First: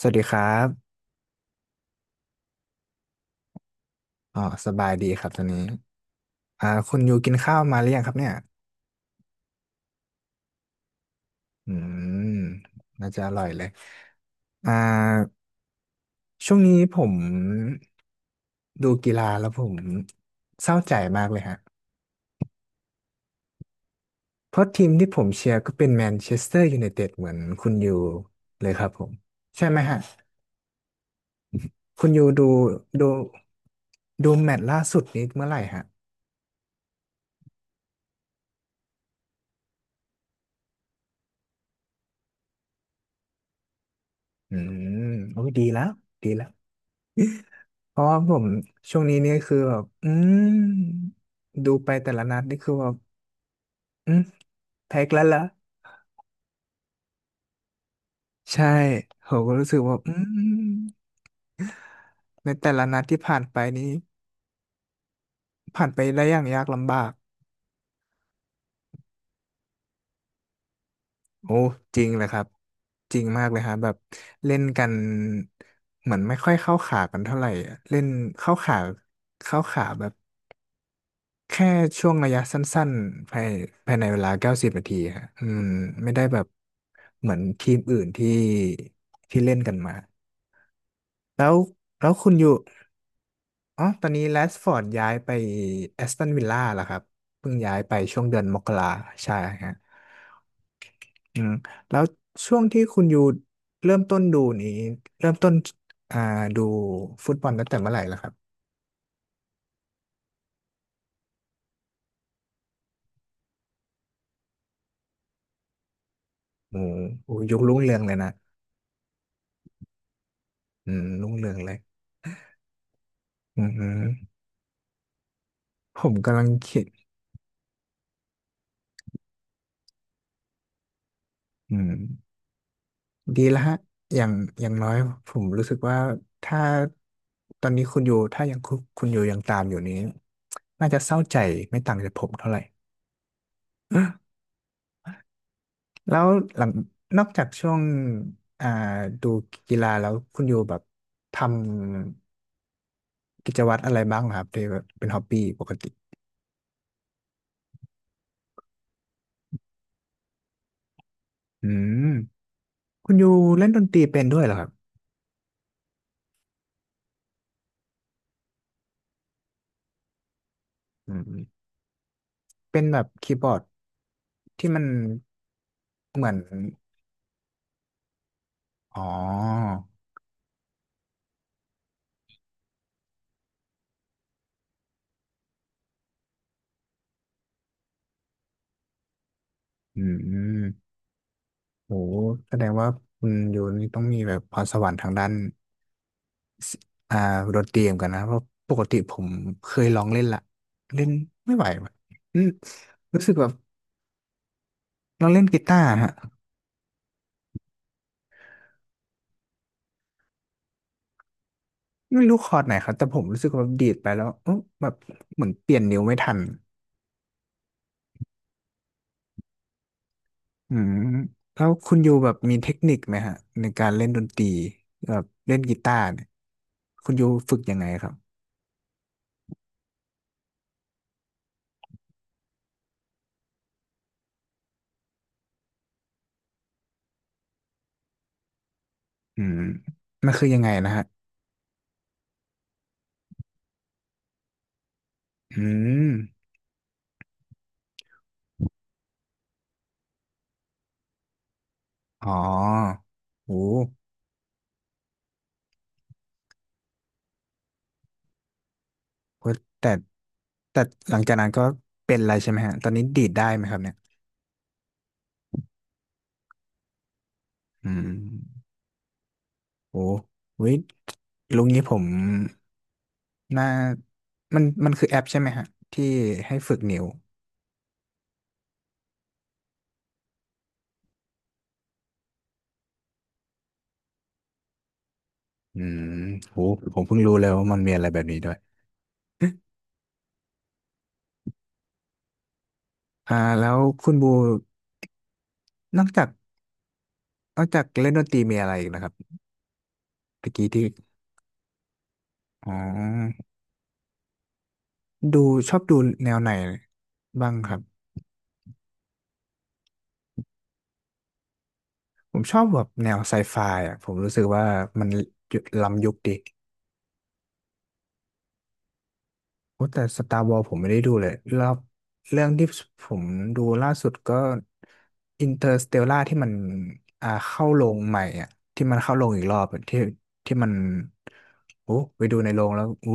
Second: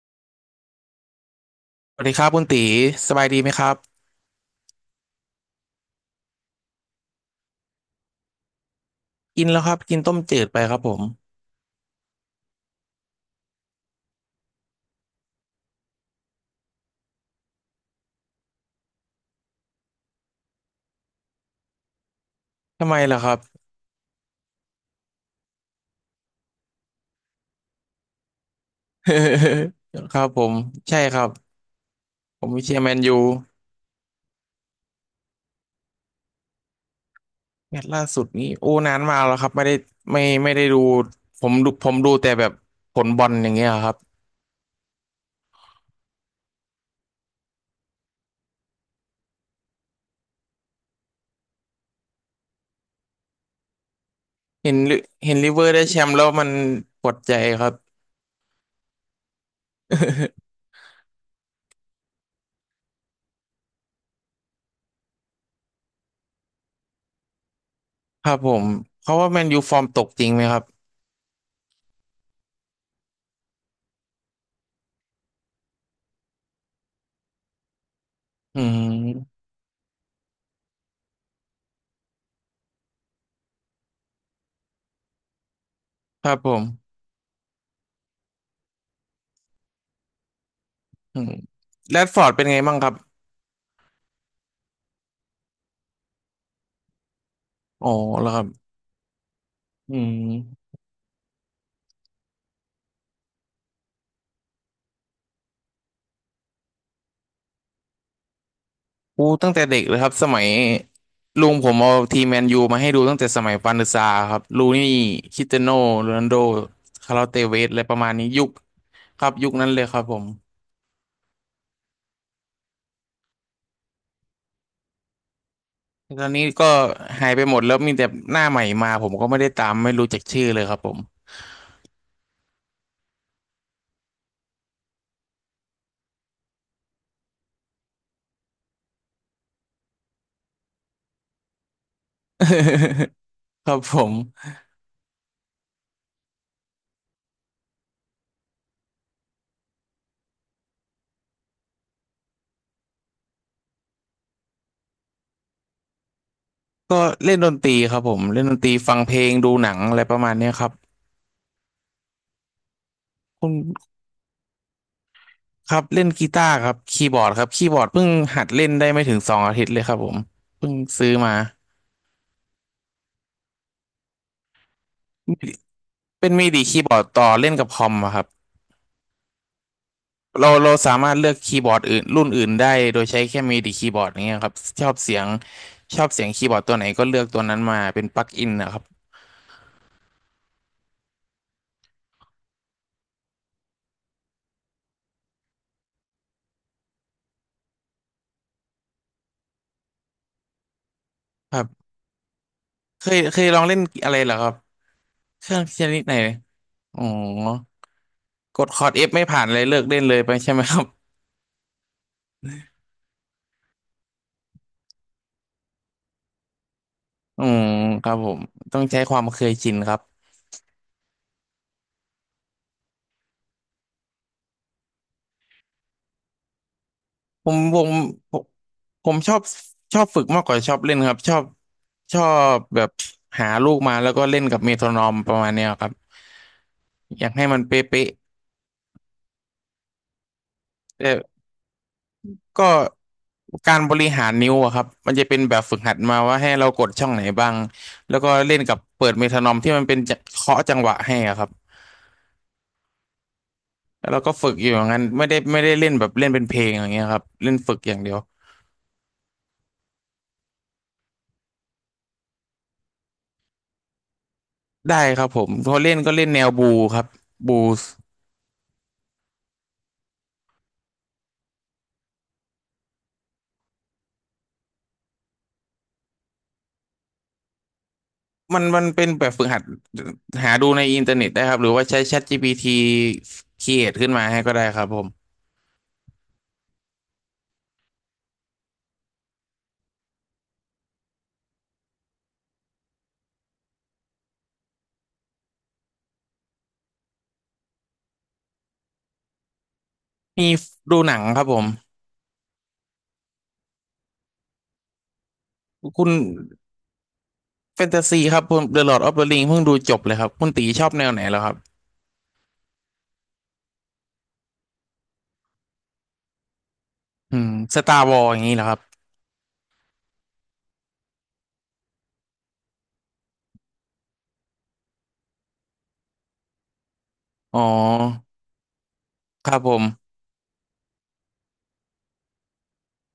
สวัสดีครับ สวัสดีครับคุณตีสบายดีไหมครับอ๋อ สบายดีครับตอนนี้อ่าคุณอยู่กินข้าวมาหรือยังครับเนี่ย กินแล้วครับกินต้มจืดไปครับผมอืม น่าจะอร่อยเลย อ่า ช่วงนี้ผมดูกีฬาแล้วผมเศร้าใจมากเลยฮะ ทำไมล่ะครับ เพราะทีมที่ผมเชียร์ก็เป็นแมนเชสเตอร์ยูไนเต็ดเหมือนคุณอยู่เลยครับผม ใช่ไหมฮะ ครับผมใช่ครับคุณอยู่ดูผมเชียร์แมนดูยูแมตช์ล่าสุดนี้เมื่อไหร่ฮะ แมตช์ล่าสุดนี้โอ้นานมากแล้วครับไม่ได้ไม่ได้ดูผมดูแต่แบบผลบอลอย่างเงี้ยครับอืมโอ้ยดีแล้ว ดีแล้ว เพราะว่าผมช่วงนี้เนี่ยคือแบบอืมดูไปแต่ละนัดนี่คือแบบอืมเห็นลิแพ้อีกแล้วเห็นละลิเวอร์ได้แชมป์แล้วมันปวดใจครับ ใช่ผมก็รู้สึกว่าอืม ในแต่ละนัดที่ผ่านไปนี้ผ่านไปได้อย่างยากลำบากครับผมเขาว่าแมนยูฟอร์มตกจริงไหมครับโอ้จริงเลยครับจริงมากเลยฮะแบบเล่นกันเหมือนไม่ค่อยเข้าขากันเท่าไหร่อะเล่นเข้าอืขามแบบ แค่ช่วงระยะสั้นๆภายในเวลา90 นาทีฮะอืมไม่ได้ครัแบบบผมเหมือนทีมอื่นที่ที่เล่นกันมาอืมแล้วแรแล้ดวฟอคุร์ดณอเป็นยู่ไงบ้างครับอ๋อตอนนี้แรชฟอร์ดย้ายไปแอสตันวิลล่าแล้วครับเพิ่งย้ายอ๋อไปช่วงแล้วเดืคอรันบมกราใช่ฮะอืม อืมแล้วช่วงที่คุณอยู่เริ่มต้นดูนี้เริ่มต้นอ่าดูฟุตบอลตั้งแต่เมื่อไหร่ล่ะครับอู้ตั้งแต่เด็กเลยครับสมัยลุงผมเอาทีมแมนยูมาให้ดูตั้งแต่สมัยปานศึกษาครับลูนี่คริสเตียโน่โรนัลโดโอ้คาร์ลอสโหเตยุเวคสรุ่อะงไรเรืปอระงมาเลณยนี้นะยุคครับยุคนั้นเลยครับผมอืมรุ่งเรืองเลยอืมผมตอนกำนี้ลังก็คิด หายไปหมดแล้วมีแต่หน้าใหม่มาผมก็ไม่ได้ตามไม่รู้จักชื่อเลยครับผม อืมดีแล้วฮะอย่างน้อย ผมรู้สึกว่า ถ้าตอนนี้คุณอยู่ถ้ายังคุณอยู่ยังตามอยู่นี้น่าจะเศร้าใจไม่ต่างจากผมเท่าไหร่ ครับผมแล้วหลังนอกจากช่วงอ่าดูกีฬาแล้ว คุณอยู่แบบทำกิจวัตรอะไรบ้างเหรอครับที่แบบเป็นฮอบบี้ปกติก็เล่นดนตรีครับผมเล่นดนตรีฟังเพลงดูหนังอะไรประมาณเนี้ยครับอืมคุณอยู่คุณเล่นดนตรีเป็นด้วยเหรอครับครับเล่นกีตาร์ครับคีย์บอร์ดครับคีย์บอร์ดเพิ่งหัดเล่นได้ไม่ถึง2 อาทิตย์เลยครับผมเพิ่งซื้อือมา มเป็นแบบคีย์บอร์ดที่มันเหมืเป็อนนมิดิคีย์บอร์ดต่อเล่นกับคอมอะครับอ๋อเราสามารถเลือกคีย์บอร์ดอื่นรุ่นอื่นได้โดยใช้แค่มิดิคีย์บอร์ดอย่างเงี้ยครับชอบเสียงชอบเสียงคีย์บอร์ดตัวไหนก็เลือกตัวนั้นมาเป็นปลั๊กอินนะครับอืม โหแสดงว่าคุณอยู่นี่ต้องมีแบบพรสวรรค์ทางด้านอ่าดนตรีเหมือนกันนะเพราะปกติผมเคยลองเล่นละเล่นไม่ครัไหวบว่ะอืมเคยรู้สึกเคแบยบลองเล่นอะไรเหรอครับลองเล่เคนรื่อกีงตาชร์นิดไหฮะนอ๋อกดคอร์ดเอฟไม่ผ่านเลยเลิกเล่นเลยไปใช่ไหมครับไม่รู้คอร์ดไหนครับแต่ผมรู้สึกว่าแบบดีดไปแล้วเอ๊ะแบบเหมือนเปลี่ยนนิ้วไม่ทันอืมครับผมต้องใช้ความเคยชินครับ อืมแล้วคุณอยู่แบบมีเทคนิคไหมฮะในการเล่นดนตรีแบบเล่นกีตาร์เนี่ยคุณอยู่ผฝึมกยัผงไงมครับผมผมชอบฝึกมากกว่าชอบเล่นครับชอบแบบหาลูกมาแล้วก็เล่นกับเมโทรนอมประมาณเนี้ยครับอยากให้มันเป๊ะอืมมันคือยังไงนะๆฮะแต่ก็การบริหารนิ้วอะครับมันจะเป็นแบอืบฝึกหัดมมาว่าให้เรากดช่องไหนบ้างแล้วก็เล่นกับเปิดเมโทรนอมที่มันเป็นจะเคาะจังหวะให้อะครับอ๋อโอ้ แล้วเราก็ฝึกอยู่อย่างนั้นไม่ได้เล่นแบบเล่นเป็นเพลงอย่างเงี้ยครับเล่นฝึกอย่างเดียวโอ้ยแต่แต่หลังจากนั้นก็เป็นอะไรใช่ไหมฮะตอนนี้ดีดได้ไหมครับเนี่ยได้ครับผมพอเล่นก็เล่นแนวบูครับบู อืมโอ้ว้ยลุงนี้ผมน่ามันคือแอปใช่ไหมฮะที่ให้ฝึกนิ้วมันเป็นแบบฝึกหัดหาดูในอินเทอร์เน็ตได้ครับหรือว่าใช้ ChatGPT เรียอขึ้นมาให้ก็ได้ครับผมอืมโหผมเพิ่งรู้เลยว่ามันมีอะไรแบบนี้ด้วยอ่าแล้วคุณบูนอกจากเล่นดนตรีมีอะไรอีกนะครับมีตะกี้ที่ดูหนังครับผมอ๋อดูชอบดูคุณแนวไหนบ้างครับแฟนตาซีครับผม The Lord of the Ring เพิ่งดูจบเลยครับคุณตีชอบแนวไหนแล้วครับผมชอบแบบแนวไซไฟอ่ะผมรู้สึกว่ามันล้ำยุคดี อืม Star Wars อย่างนี้เหรอครับโอ้แต่ Star Wars ผมไม่ได้ดูเลยรอบเรื่องที่ผมดูล่าสุดก็ Interstellar ที่มันอ่าอ๋เข้าโรงใหม่ออ่ะที่มันเข้าโรงอีกครรัอบบผอะมที่ที่มันโอ้ไปดูในโรงแล้วอู้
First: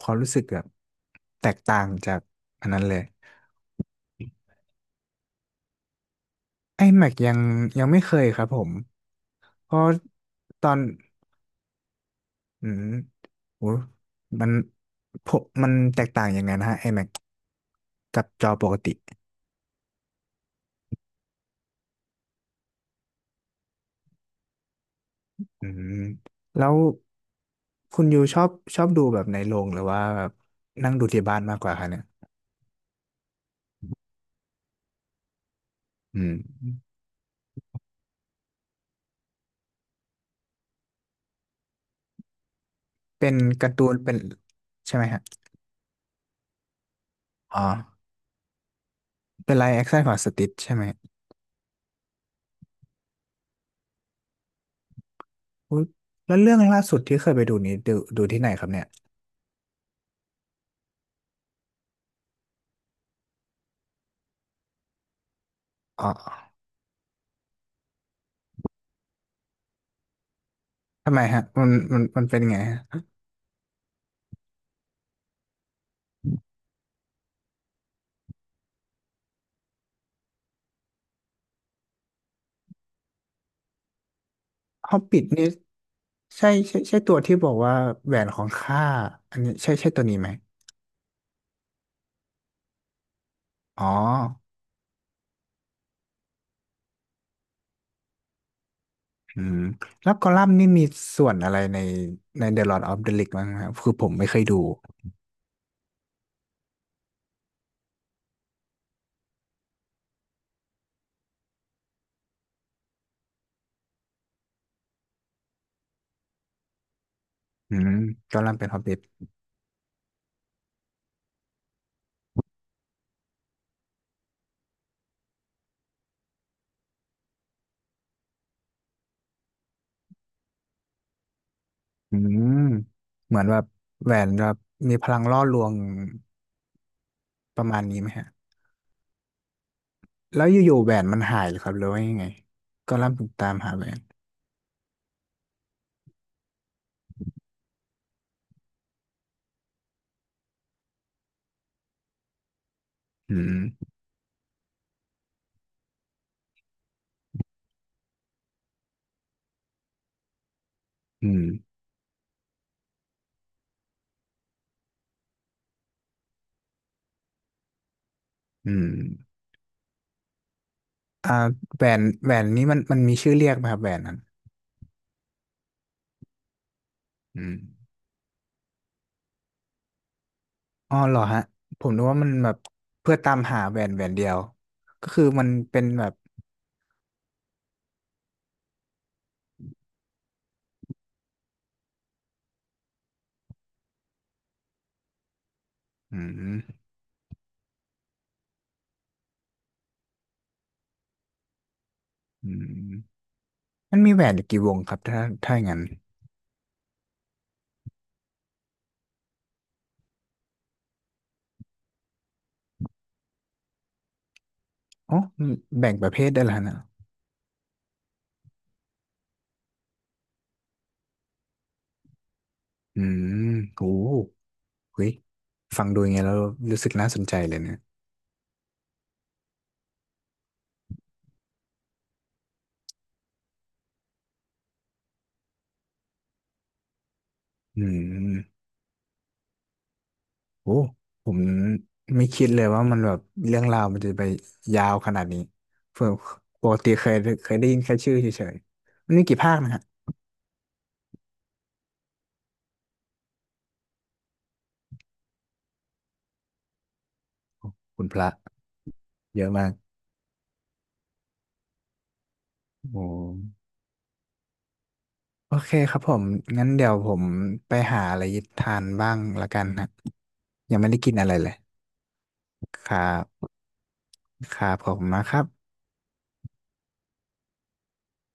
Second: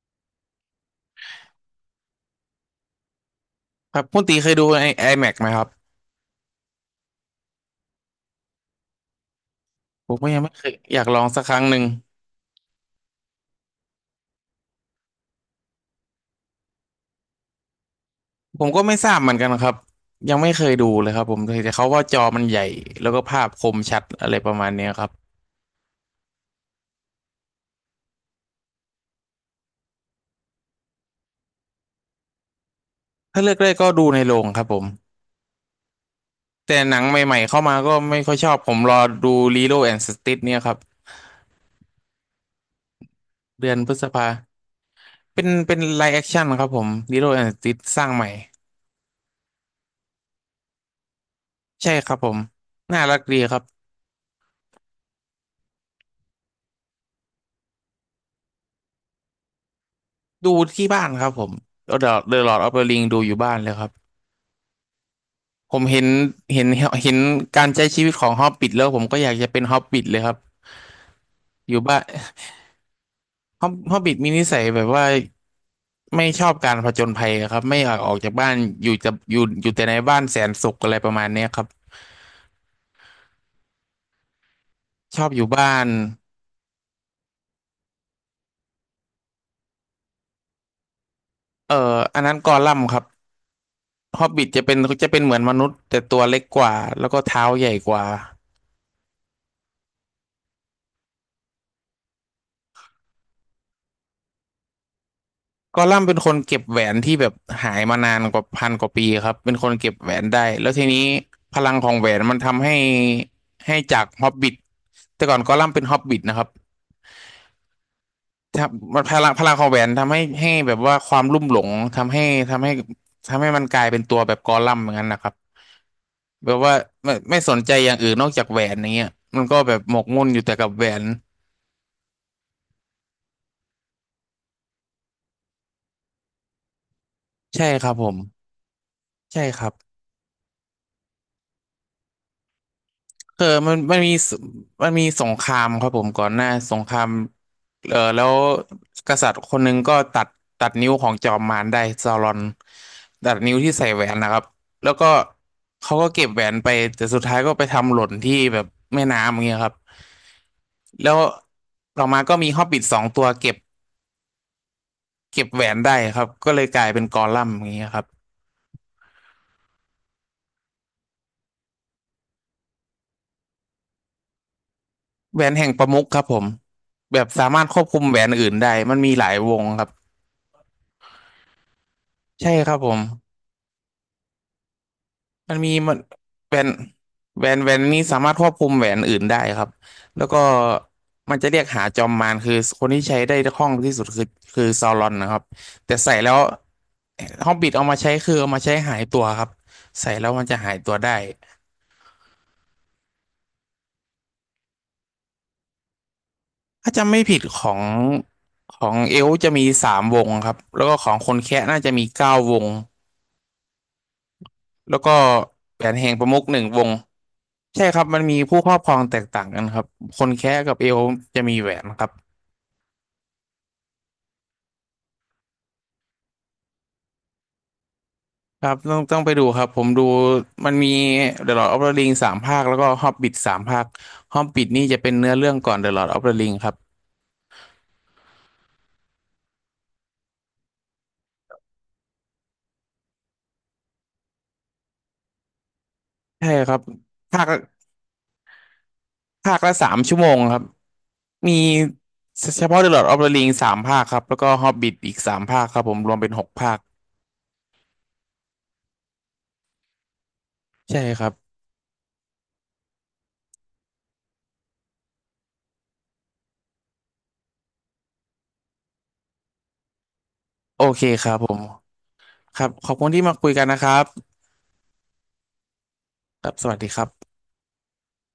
ความรู้สึกแบบแตกต่างจากอันนั้นเลยครับคุณตีเคยดูไอ้ IMAX ไหมครับไอ้แม็กยังยังไม่เคยครับผมเพราะผมก็ยังไม่เคตอยนอยากลองสักครั้งหนึ่งอืมโอ้มันผมมันแตกต่างยังไงนะฮะไอ้แม็กกับจอผปมกก็ติไม่ทราบเหมือนกันครับยังไม่เคยดูเลยครับผมแต่เขาว่าจอมันใหญ่แล้วก็ภาพคมชัดอะไรประมาณเนี้ยครับ อืมแล้ว คุณยูชอบดูแบบในโรงหรือว่าแบบนั่งดูที่บ้านมากกว่าคะเนี่ยถ้าเลือกได้ก็ดูในโรงครับผมอืแต่มหนังใหม่ๆเข้ามาก็ไม่ค่อยชอบผมรอดู Lilo and Stitch เนี่ยครับเป็นกาเดือร์นตูพนฤษเป็นภาใช่ไหมฮะ เป็นไลฟ์แอคชั่นครับผม Lilo and อ๋อ Stitch สร้างใหม่เป็นไลฟ์แอคชั่นของสติชใช่ไหมใช่ครับผมน่ารักดีครับอุ๊ยแล้วเรื่องล่าสุดที่เคยไปดูนี้ดูที่ไหนครับเนี่ย ดูที่บ้านครับผมเดอะเดอะลอร์ดออฟเดอะริงดูอยู่บ้านเลยครับผมอ๋อ เห็นเห็นการใช้ชีวิตของฮอบบิ t แล้วผมก็อยากจะเป็นฮอบบิ t เลยครับทำไมฮะ มันอยู่บ้าน เป็นไงฮะ ฮอบบิ t มีนิสัยแบบว่า ไม่ชอบการผจญภัยครับไม่อยากออกจากบ้านจะอยู่แต่ในบ้านแสนสุขอะไรประมาณเนี้ยครับฮอบบิชทอบอนี่ยู่บ้านใช่ใช่ใช่ตัวที่บอกว่าแหวนของข้าอันนี้ใช่ใช่ตัวนี้ไหมอันนั้นกอลัมน์ครับอ๋อฮอบบิทจะเป็นเหมือนมนุษย์แต่ตัวเล็กกว่าแล้วก็เท้าใหญ่กว่าอืมแล้วกอลัมน์นี่มีส่วนอะไรในThe Lord of the Rings บ้างไหมครับคือผมไม่เคยดูกอลัมน์เป็นคนเก็บแหวนที่แบบหายมานานกว่าพันกว่าปีครับเป็นคนเก็บแหวนได้แล้วทีนี้พลังของแหวนมันทำให้จากฮอบบิทแต่ก่อนกอลัมน์เป็นฮอบบิทนะครับ อืมกอลัมน์เป็นฮอบบิทำท มันพลังของแหวนทำให้แบบว่าความลุ่มหลงทำให้ทำให้ทำให้มันกลายเป็นตัวแบบกอลัมน์อย่างนั้นนะครับแบบว่าไม่สนใจอย่างอื่นนอกจากแหวนอย่างเงี้ยมันก็แบบหมกมุ่นอยู่แต่กับแหวนอืมเหมือนแบบแหวนแบบมีพลังล่อลวงปใช่ระมาณครับนี้ผไหมมฮะใช่ครับ แล้วอยู่ๆแหวนมันหายเหรือครับหรือว่ายังไงก็ล่ำถึงเออตามหามันแหวมันนมีสมันมีสงครามครับผมก่อนหน้าสงคราม เออแล้วกษัตริย์คนหนึงก็ตัดนิ้วของจอมมารได้ซารอนตัอืดนิ้วที่ใส่มแหวนนะครับแล้วก็เขาก็เก็บแหวนไปแต่สุดท้ายก็ไปทำหล่นที่แบบแม่น้ำอย่างเงี้ยครับแล้วอืมต่อมาก็มีฮอบบิท2 ตัวเก็บแหวนได้ครับก็เลยกลายเป็นกอลัมน์อย่างเงี้ยครับอืมอ่าแหวนนี้มันมีชื่อเรียกไหมครับแหวนนั้นแหวนแห่งประมุขครับผมแบบอืสามมารถควบคุมแหวนอื่นได้มันมีหลายวงครับอ๋อเหรอฮะผมนึกว่ามันแบใช่บครับผม เพื่อตามหาแหวนแหวนเดียวก็คือมันมันมีเป็นมันแบบแหวนแหวนแหวนนี้สามารถควบคุมแหวนอื่นได้ครับแล้วก็มันจะเรียกหาจอมมารคือคนที่ใช้ได้คล่องที่สุดคือซาวรอนนะครับแต่ใส่อืแล้วมฮอบบิทเอามาใช้คือเอามาใช้หายตัวครับใส่แล้วมันจะหายตัวได้อืมมันมีแหวนอยู่กี่วงครับถ้าอย่างนั้นถ้าจำไม่ผิดของเอลฟ์จะมี3 วงครับแล้วก็ของคนแคะน่าจะมี9 วงแล้วอ๋ก็อแหวแบ่งนปแห่ระงเภปทระมุได้ขแล้หวนึ่งนะวงใช่ครับมันมีผู้ครอบครองแตกต่างกันครับคนแคะกับเอลฟ์จะมีแหวนครับ อืมโห เฮ้ยฟังดูยังไงแล้วรู้สึกน่าสนใจเลยเนี่ยครับต้องไปดูครับผมดูมันมี The Lord of the Ring 3 ภาคแล้วก็ Hobbit สามภาค Hobbit นี่จะเป็นเนื้อเรื่องก่อน The Lord of the Ring ครับอืมโอ้ผมไม่คิดเลยว่ามันแบบเรื่องราวมันจะไปยาวขนาดนี้เพื่อใช่ปคกรับติเคยภาคได้ยินแค่ชื่อเฉยๆมันมีกี่ภาภาคคนะละฮะ3 ชั่วโมงครับมีเฉพาะ The Lord of the Ring สามภาคครับแล้วก็ Hobbit อีกสามภาคครับผมรวมเป็น6 ภาคคุณพระเยอะมากใช่ครับโอ้โอเคครับผมงั้นเดี๋ยวผมไปหาอะไรทานบ้างละกันฮะยังโอไม่ได้เคกินคอะไรรับเลผยมครับคขอบรัคุณที่มาคุบยกันนะครับครับขอบคุณมากครับครับสวัสดีครับ